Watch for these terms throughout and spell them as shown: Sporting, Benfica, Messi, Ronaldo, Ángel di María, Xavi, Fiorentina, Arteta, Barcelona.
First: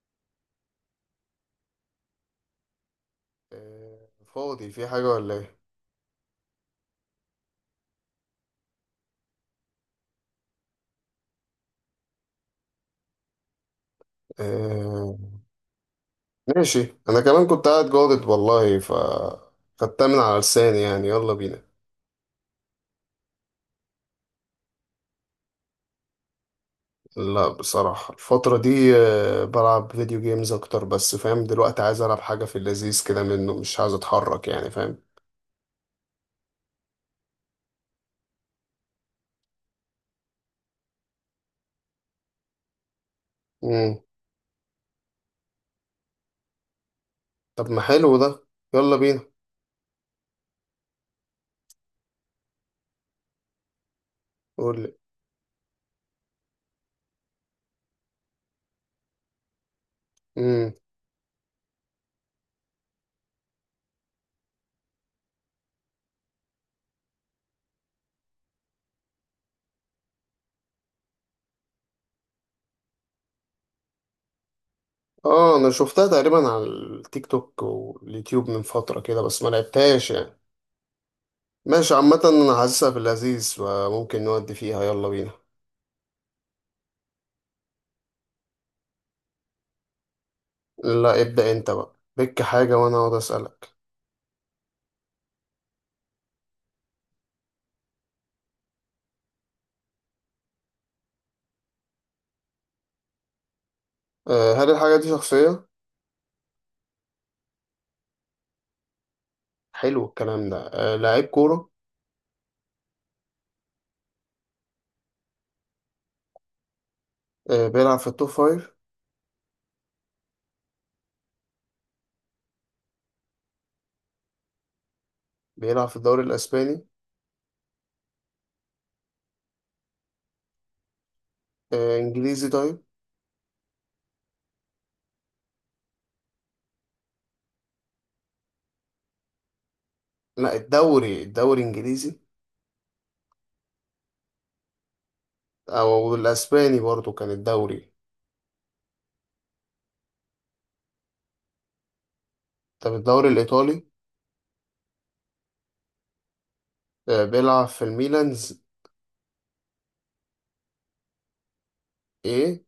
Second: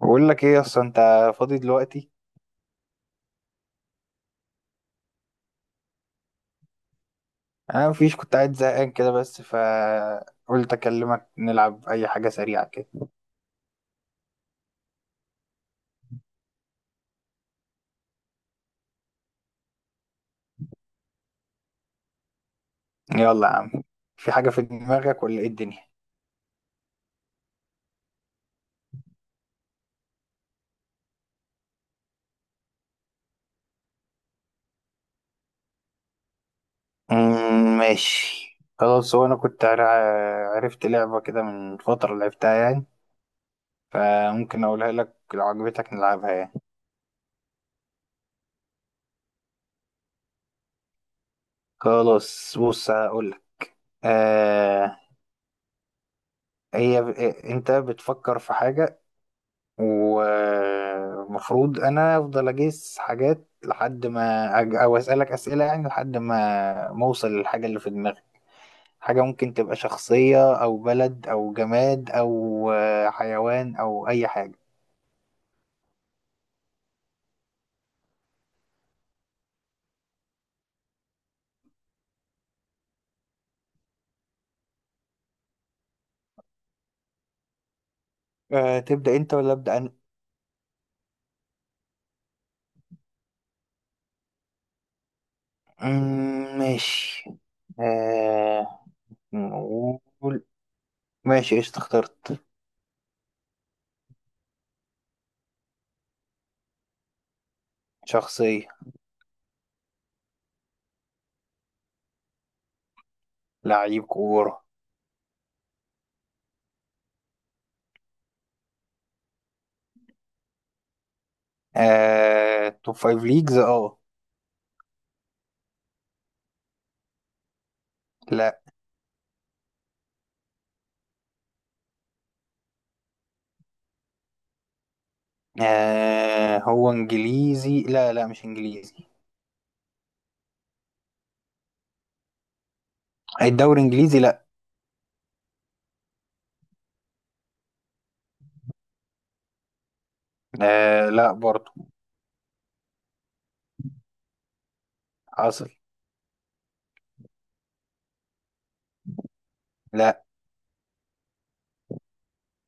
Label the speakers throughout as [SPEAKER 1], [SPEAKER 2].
[SPEAKER 1] بقول لك ايه، اصلا انت فاضي دلوقتي؟
[SPEAKER 2] آه، فاضي في حاجة ولا ايه؟
[SPEAKER 1] انا مفيش، كنت قاعد زهقان كده بس فقلت اكلمك نلعب اي حاجه سريعه كده.
[SPEAKER 2] آه، ماشي. انا كمان كنت قاعد جادد والله ف خدتها من على لساني يعني، يلا بينا.
[SPEAKER 1] يلا يا عم. في حاجه في دماغك ولا ايه الدنيا؟
[SPEAKER 2] لا، بصراحة الفترة دي بلعب فيديو جيمز اكتر، بس فاهم؟ دلوقتي عايز العب حاجة في اللذيذ كده منه، مش عايز اتحرك يعني، فاهم؟
[SPEAKER 1] ماشي. خلاص، هو انا كنت عرفت لعبه كده من فتره لعبتها يعني.
[SPEAKER 2] مم.
[SPEAKER 1] فممكن اقولها لك لو عجبتك نلعبها يعني.
[SPEAKER 2] طب ما حلو ده، يلا بينا.
[SPEAKER 1] خلاص بص هقول لك.
[SPEAKER 2] قول لي.
[SPEAKER 1] آه هي ب- انت بتفكر في حاجه،
[SPEAKER 2] مم.
[SPEAKER 1] ومفروض انا افضل اجيس حاجات لحد ما او اسالك اسئله يعني لحد ما اوصل للحاجه اللي في دماغي. حاجه ممكن تبقى شخصيه او بلد او جماد او حيوان او اي حاجه.
[SPEAKER 2] اه، انا شفتها تقريبا على التيك توك واليوتيوب من فترة كده، بس ما لعبتهاش يعني. ماشي، عامة انا حاسسها في اللذيذ وممكن نودي فيها، يلا بينا.
[SPEAKER 1] أه، تبدا انت ولا ابدا انا؟
[SPEAKER 2] لا، ابدأ انت بقى بك حاجة وانا اقعد اسألك.
[SPEAKER 1] ماشي. أه، نقول. ماشي، ايش اخترت؟
[SPEAKER 2] هل الحاجة دي شخصية؟
[SPEAKER 1] شخصيه.
[SPEAKER 2] حلو الكلام ده. لعيب كورة.
[SPEAKER 1] لعيب كوره.
[SPEAKER 2] بيلعب في التوب فايف.
[SPEAKER 1] أه، توب فايف ليجز اه.
[SPEAKER 2] بيلعب في الدوري الاسباني.
[SPEAKER 1] لا.
[SPEAKER 2] انجليزي طيب؟
[SPEAKER 1] آه، هو انجليزي؟ لا لا، مش انجليزي.
[SPEAKER 2] لا، الدوري انجليزي.
[SPEAKER 1] الدوري انجليزي؟ لا.
[SPEAKER 2] او الاسباني برضو كان الدوري.
[SPEAKER 1] آه، لا برضه.
[SPEAKER 2] طب الدوري الايطالي.
[SPEAKER 1] حصل.
[SPEAKER 2] بيلعب في الميلانز.
[SPEAKER 1] لا،
[SPEAKER 2] ايه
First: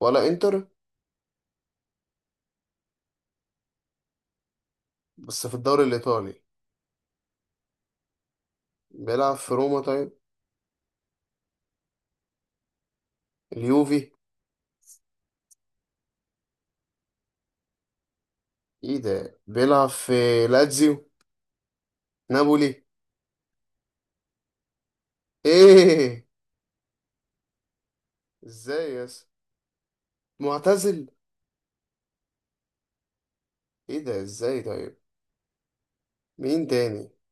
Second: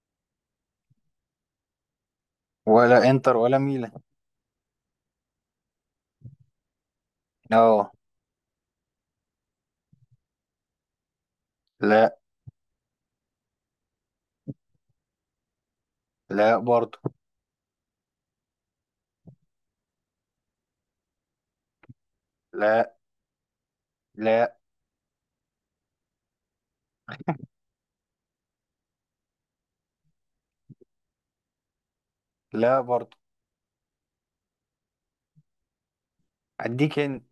[SPEAKER 2] ولا انتر.
[SPEAKER 1] ولا انتر ولا ميلان.
[SPEAKER 2] بس في الدوري الايطالي.
[SPEAKER 1] اه.
[SPEAKER 2] بيلعب في روما طيب.
[SPEAKER 1] لا،
[SPEAKER 2] اليوفي.
[SPEAKER 1] لا برضه.
[SPEAKER 2] ايه ده، بيلعب في لاتزيو؟ نابولي؟
[SPEAKER 1] لا، لا،
[SPEAKER 2] ايه ازاي يا اسطى؟ معتزل؟
[SPEAKER 1] لا برضه.
[SPEAKER 2] ايه ده، ازاي طيب؟ مين
[SPEAKER 1] اديك
[SPEAKER 2] تاني؟
[SPEAKER 1] انت،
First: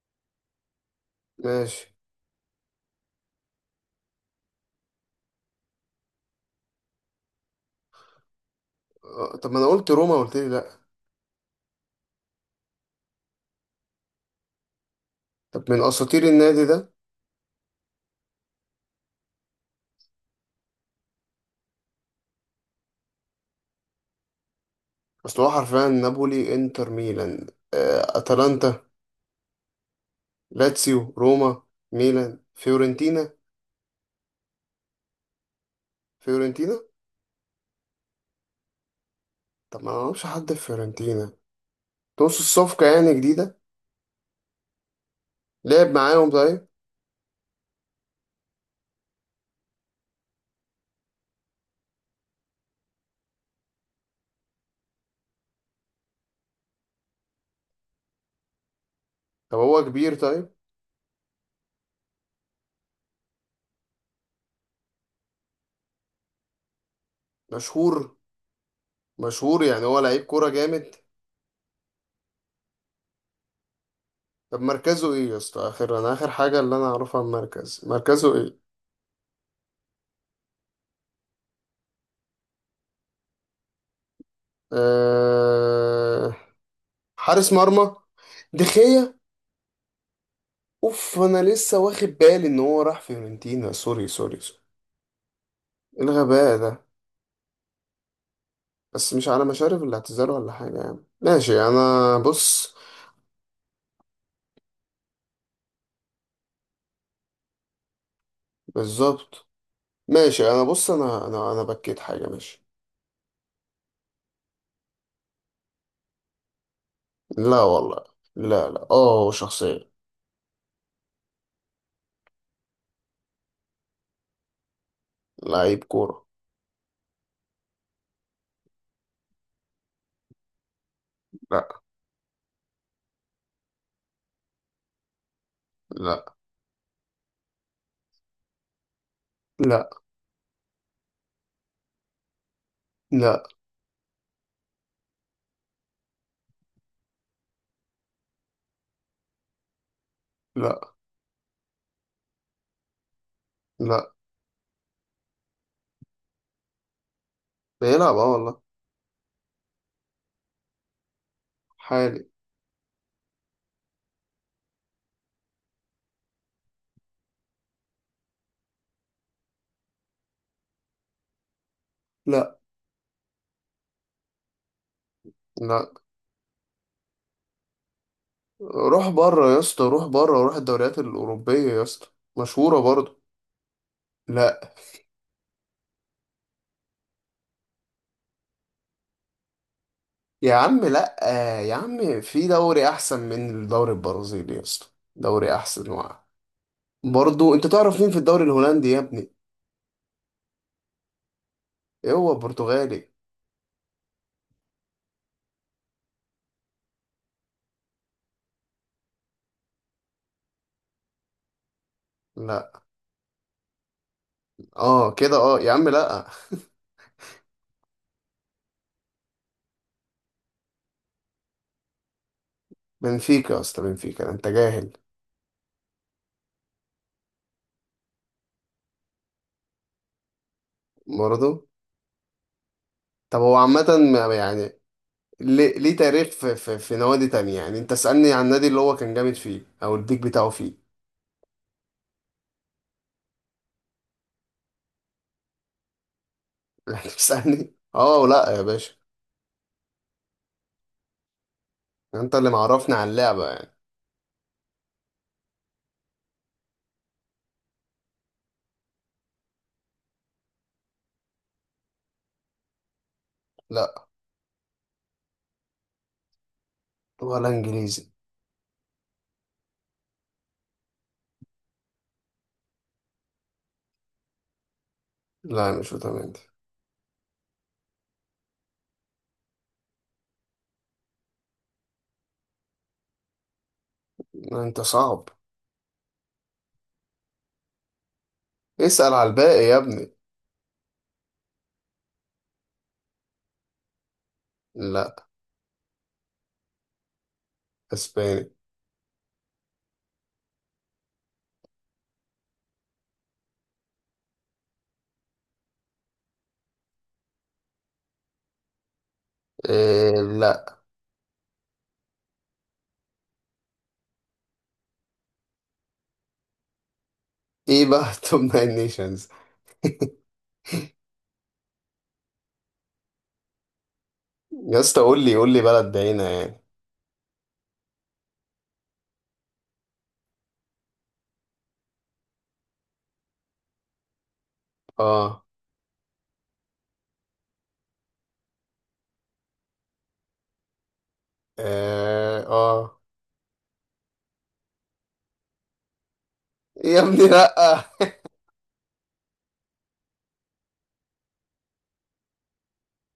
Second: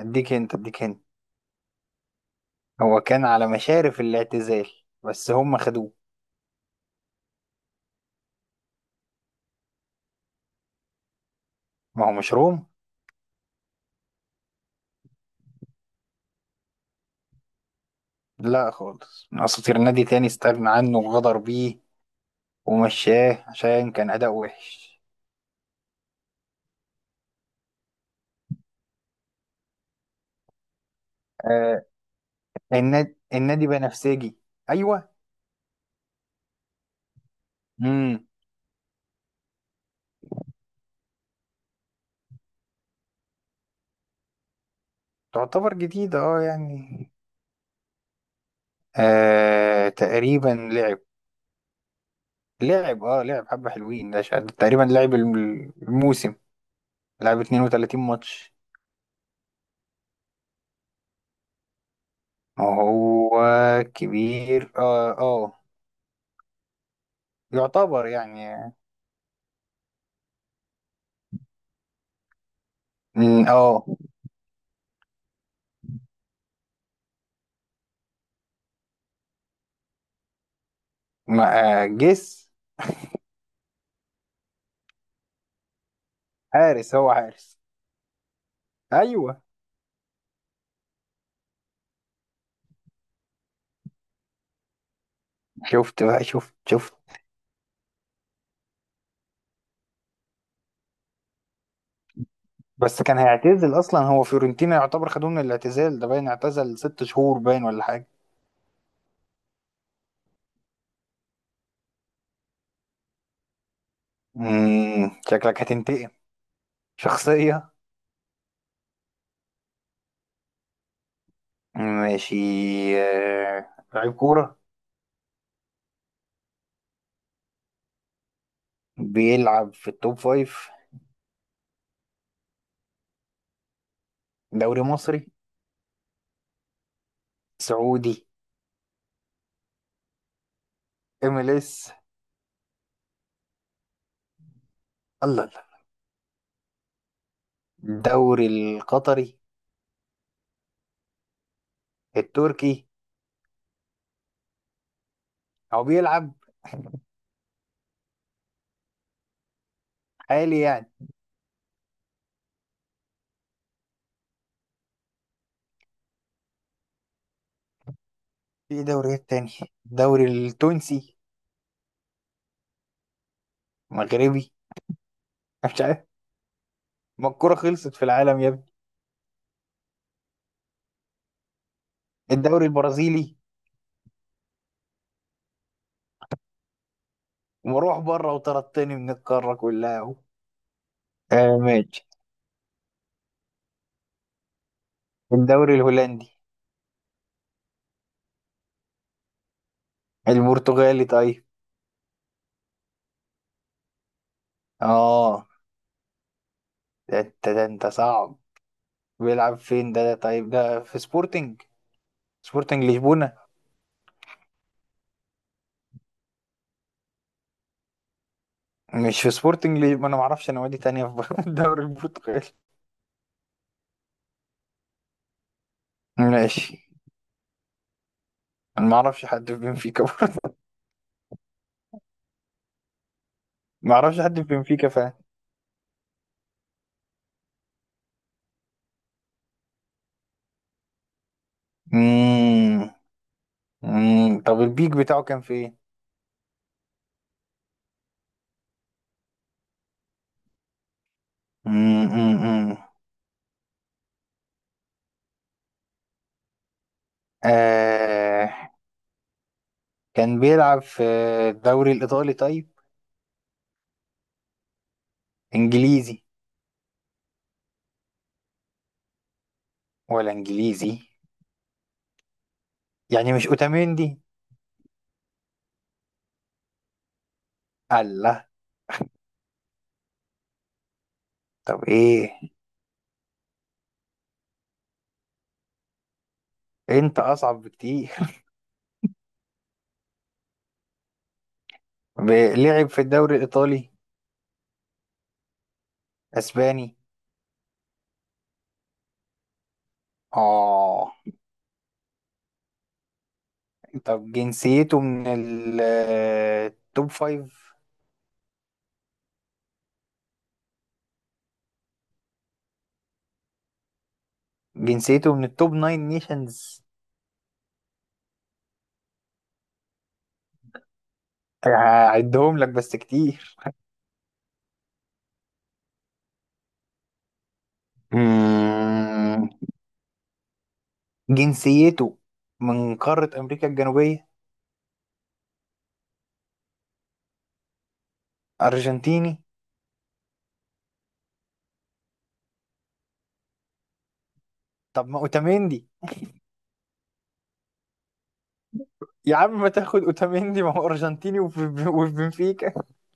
[SPEAKER 1] اديك انت، اديك انت.
[SPEAKER 2] ماشي.
[SPEAKER 1] هو كان على مشارف الاعتزال بس هم خدوه.
[SPEAKER 2] طب ما انا قلت روما، قلت لي لا.
[SPEAKER 1] ما هو مش روم.
[SPEAKER 2] طب من اساطير النادي ده؟
[SPEAKER 1] لا خالص، من اساطير نادي تاني استغنى عنه وغدر بيه ومشاه عشان كان اداء وحش.
[SPEAKER 2] اصل هو حرفيا نابولي، انتر، ميلان، اتلانتا، لاتسيو، روما،
[SPEAKER 1] آه.
[SPEAKER 2] ميلان،
[SPEAKER 1] النادي
[SPEAKER 2] فيورنتينا.
[SPEAKER 1] النادي بنفسجي. ايوه.
[SPEAKER 2] فيورنتينا.
[SPEAKER 1] امم.
[SPEAKER 2] طب ما انا معرفش حد في فيورنتينا. تقصد الصفقة يعني جديدة.
[SPEAKER 1] تعتبر
[SPEAKER 2] لعب
[SPEAKER 1] جديدة
[SPEAKER 2] معاهم
[SPEAKER 1] اه
[SPEAKER 2] طيب.
[SPEAKER 1] يعني. آه، تقريبا لعب. لعب حبة حلوين، ده تقريبا لعب الموسم. لعب 32 ماتش.
[SPEAKER 2] طب هو كبير طيب.
[SPEAKER 1] هو كبير، اه اه، يعتبر
[SPEAKER 2] مشهور.
[SPEAKER 1] يعني.
[SPEAKER 2] مشهور يعني، هو لعيب كورة جامد.
[SPEAKER 1] مم، اه.
[SPEAKER 2] طب مركزه ايه يا اسطى؟ اخر انا اخر حاجة اللي انا اعرفها المركز، مركزه ايه؟
[SPEAKER 1] جس.
[SPEAKER 2] أه...
[SPEAKER 1] حارس، هو
[SPEAKER 2] حارس
[SPEAKER 1] حارس.
[SPEAKER 2] مرمى. دخية.
[SPEAKER 1] ايوه.
[SPEAKER 2] اوف، انا لسه واخد بالي ان هو راح فيورنتينا. سوري سوري سوري. إيه
[SPEAKER 1] شفت بقى، شفت
[SPEAKER 2] الغباء ده.
[SPEAKER 1] شفت.
[SPEAKER 2] بس مش على مشارف الاعتذار ولا حاجة يعني، ماشي انا بص.
[SPEAKER 1] بس كان هيعتزل اصلا، هو فيورنتينا يعتبر خدوه من الاعتزال، ده باين اعتزل 6 شهور باين ولا حاجة.
[SPEAKER 2] بالظبط. ماشي انا بص، انا بكيت حاجة، ماشي.
[SPEAKER 1] شكلك هتنتقم.
[SPEAKER 2] لا
[SPEAKER 1] شخصية.
[SPEAKER 2] والله. لا لا، اه شخصية.
[SPEAKER 1] ماشي. لعيب كورة.
[SPEAKER 2] لعيب كورة.
[SPEAKER 1] بيلعب في التوب فايف.
[SPEAKER 2] لا.
[SPEAKER 1] دوري مصري؟
[SPEAKER 2] لا.
[SPEAKER 1] سعودي؟
[SPEAKER 2] لا.
[SPEAKER 1] ام ال اس؟
[SPEAKER 2] لا.
[SPEAKER 1] الله الله. الدوري القطري؟
[SPEAKER 2] لا.
[SPEAKER 1] التركي؟
[SPEAKER 2] لا.
[SPEAKER 1] هو بيلعب
[SPEAKER 2] بيلعب اه والله.
[SPEAKER 1] حالي يعني
[SPEAKER 2] حالي.
[SPEAKER 1] في دوريات تانية. الدوري التونسي؟
[SPEAKER 2] لا.
[SPEAKER 1] مغربي؟ مش
[SPEAKER 2] لا.
[SPEAKER 1] عارف. ما الكورة خلصت في العالم يا ابني!
[SPEAKER 2] روح بره يا اسطى، روح بره، روح الدوريات الأوروبية يا اسطى.
[SPEAKER 1] الدوري
[SPEAKER 2] مشهورة برضه.
[SPEAKER 1] البرازيلي؟
[SPEAKER 2] لا.
[SPEAKER 1] ومروح بره وطردتني من القارة كلها اهو.
[SPEAKER 2] يا عم. لا
[SPEAKER 1] آه،
[SPEAKER 2] يا
[SPEAKER 1] ماشي.
[SPEAKER 2] عم، في دوري أحسن من الدوري البرازيلي يا اسطى. دوري
[SPEAKER 1] الدوري
[SPEAKER 2] أحسن
[SPEAKER 1] الهولندي؟
[SPEAKER 2] برضه. أنت تعرف مين في الدوري الهولندي يا ابني؟
[SPEAKER 1] البرتغالي طيب؟
[SPEAKER 2] إيه، هو برتغالي؟
[SPEAKER 1] اه. ده انت، ده انت صعب. بيلعب فين ده؟ طيب، ده في سبورتنج؟
[SPEAKER 2] لا.
[SPEAKER 1] سبورتنج لشبونة؟
[SPEAKER 2] اه كده، اه. يا عم لا.
[SPEAKER 1] مش في سبورتنج ما انا ما اعرفش نوادي تانية في الدوري البرتغالي.
[SPEAKER 2] بنفيكا يا اسطى، بنفيكا، أنت جاهل.
[SPEAKER 1] ماشي. انا ما اعرفش حد في بنفيكا برضه.
[SPEAKER 2] برضه. طب هو عامة
[SPEAKER 1] ما اعرفش حد في
[SPEAKER 2] يعني
[SPEAKER 1] بنفيكا فعلا.
[SPEAKER 2] ليه؟ ليه تاريخ في نوادي تانية يعني، أنت اسألني عن النادي اللي هو كان جامد فيه أو البيك بتاعه فيه.
[SPEAKER 1] امم. أمم. طب البيك بتاعه كان في ايه؟
[SPEAKER 2] يعني اسألني، اه لا يا باشا.
[SPEAKER 1] أمم،
[SPEAKER 2] انت
[SPEAKER 1] أمم،
[SPEAKER 2] اللي
[SPEAKER 1] أمم.
[SPEAKER 2] معرفني على اللعبة يعني.
[SPEAKER 1] آه... كان بيلعب في الدوري الايطالي طيب؟
[SPEAKER 2] لا.
[SPEAKER 1] انجليزي؟
[SPEAKER 2] ولا انجليزي.
[SPEAKER 1] ولا انجليزي؟ يعني مش اوتاميندي؟
[SPEAKER 2] لا، مش فيتامين دي.
[SPEAKER 1] الله. طب ايه؟
[SPEAKER 2] لا، انت صعب.
[SPEAKER 1] انت اصعب بكتير.
[SPEAKER 2] اسأل على الباقي يا ابني.
[SPEAKER 1] لعب في الدوري الايطالي؟
[SPEAKER 2] لا.
[SPEAKER 1] اسباني؟
[SPEAKER 2] اسباني.
[SPEAKER 1] اه. طب جنسيته من التوب فايف؟
[SPEAKER 2] إيه. لا.
[SPEAKER 1] جنسيته من التوب ناين نيشنز.
[SPEAKER 2] ايه بقى توب ناين نيشنز.
[SPEAKER 1] هعدهم لك بس كتير.
[SPEAKER 2] يا اسطى قول لي، قول لي بلد بعينة يعني.
[SPEAKER 1] مم. جنسيته من قارة أمريكا الجنوبية.
[SPEAKER 2] اه.
[SPEAKER 1] أرجنتيني.
[SPEAKER 2] اه. اه
[SPEAKER 1] طب ما أوتاميندي؟
[SPEAKER 2] يا ابني لا.
[SPEAKER 1] يا عم، ما تاخد أوتاميندي، ما هو أرجنتيني وفي بنفيكا.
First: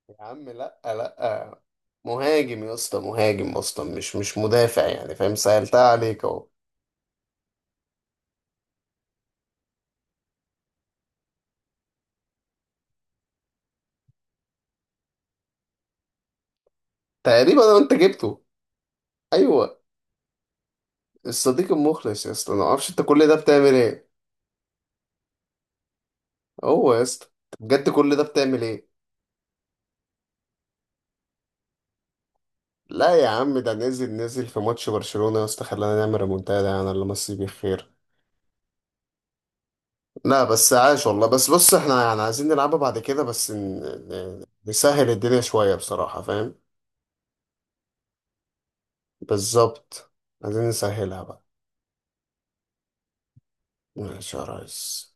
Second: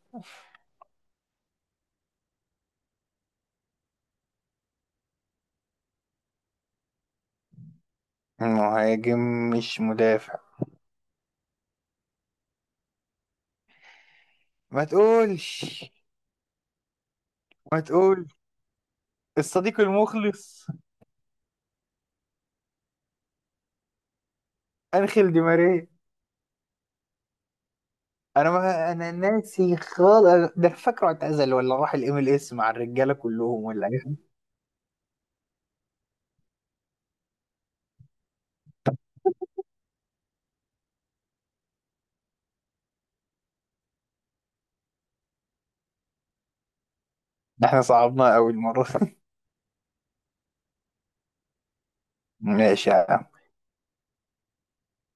[SPEAKER 2] يا عم لا. لا، مهاجم يا اسطى، مهاجم اصلا، مش مدافع يعني، فاهم؟ سهلتها عليك اهو.
[SPEAKER 1] مهاجم مش مدافع. ما تقولش.
[SPEAKER 2] تقريبا
[SPEAKER 1] ما
[SPEAKER 2] انت
[SPEAKER 1] تقول.
[SPEAKER 2] جبته. ايوه.
[SPEAKER 1] الصديق المخلص.
[SPEAKER 2] الصديق المخلص. يا اسطى، انا ما اعرفش انت كل ده بتعمل ايه.
[SPEAKER 1] أنخيل دي ماريا.
[SPEAKER 2] هو يا اسطى. بجد كل ده
[SPEAKER 1] انا
[SPEAKER 2] بتعمل ايه؟
[SPEAKER 1] ما انا ناسي خالص، ده أنا فاكره اعتزل، ولا راح الام ال اس مع الرجاله
[SPEAKER 2] لا يا عم،
[SPEAKER 1] كلهم
[SPEAKER 2] ده
[SPEAKER 1] ولا ايه؟
[SPEAKER 2] نزل، نزل في ماتش برشلونة يا اسطى، خلانا نعمل ريمونتادا يعني، الله مسيه بالخير. لا بس عاش والله. بس بص، احنا يعني عايزين نلعبها بعد كده بس نسهل الدنيا شوية بصراحة، فاهم؟
[SPEAKER 1] ده احنا صعبنا قوي المره.
[SPEAKER 2] بالظبط. عايزين نسهلها بقى.
[SPEAKER 1] ماشي يا عم.
[SPEAKER 2] ماشي يا ريس.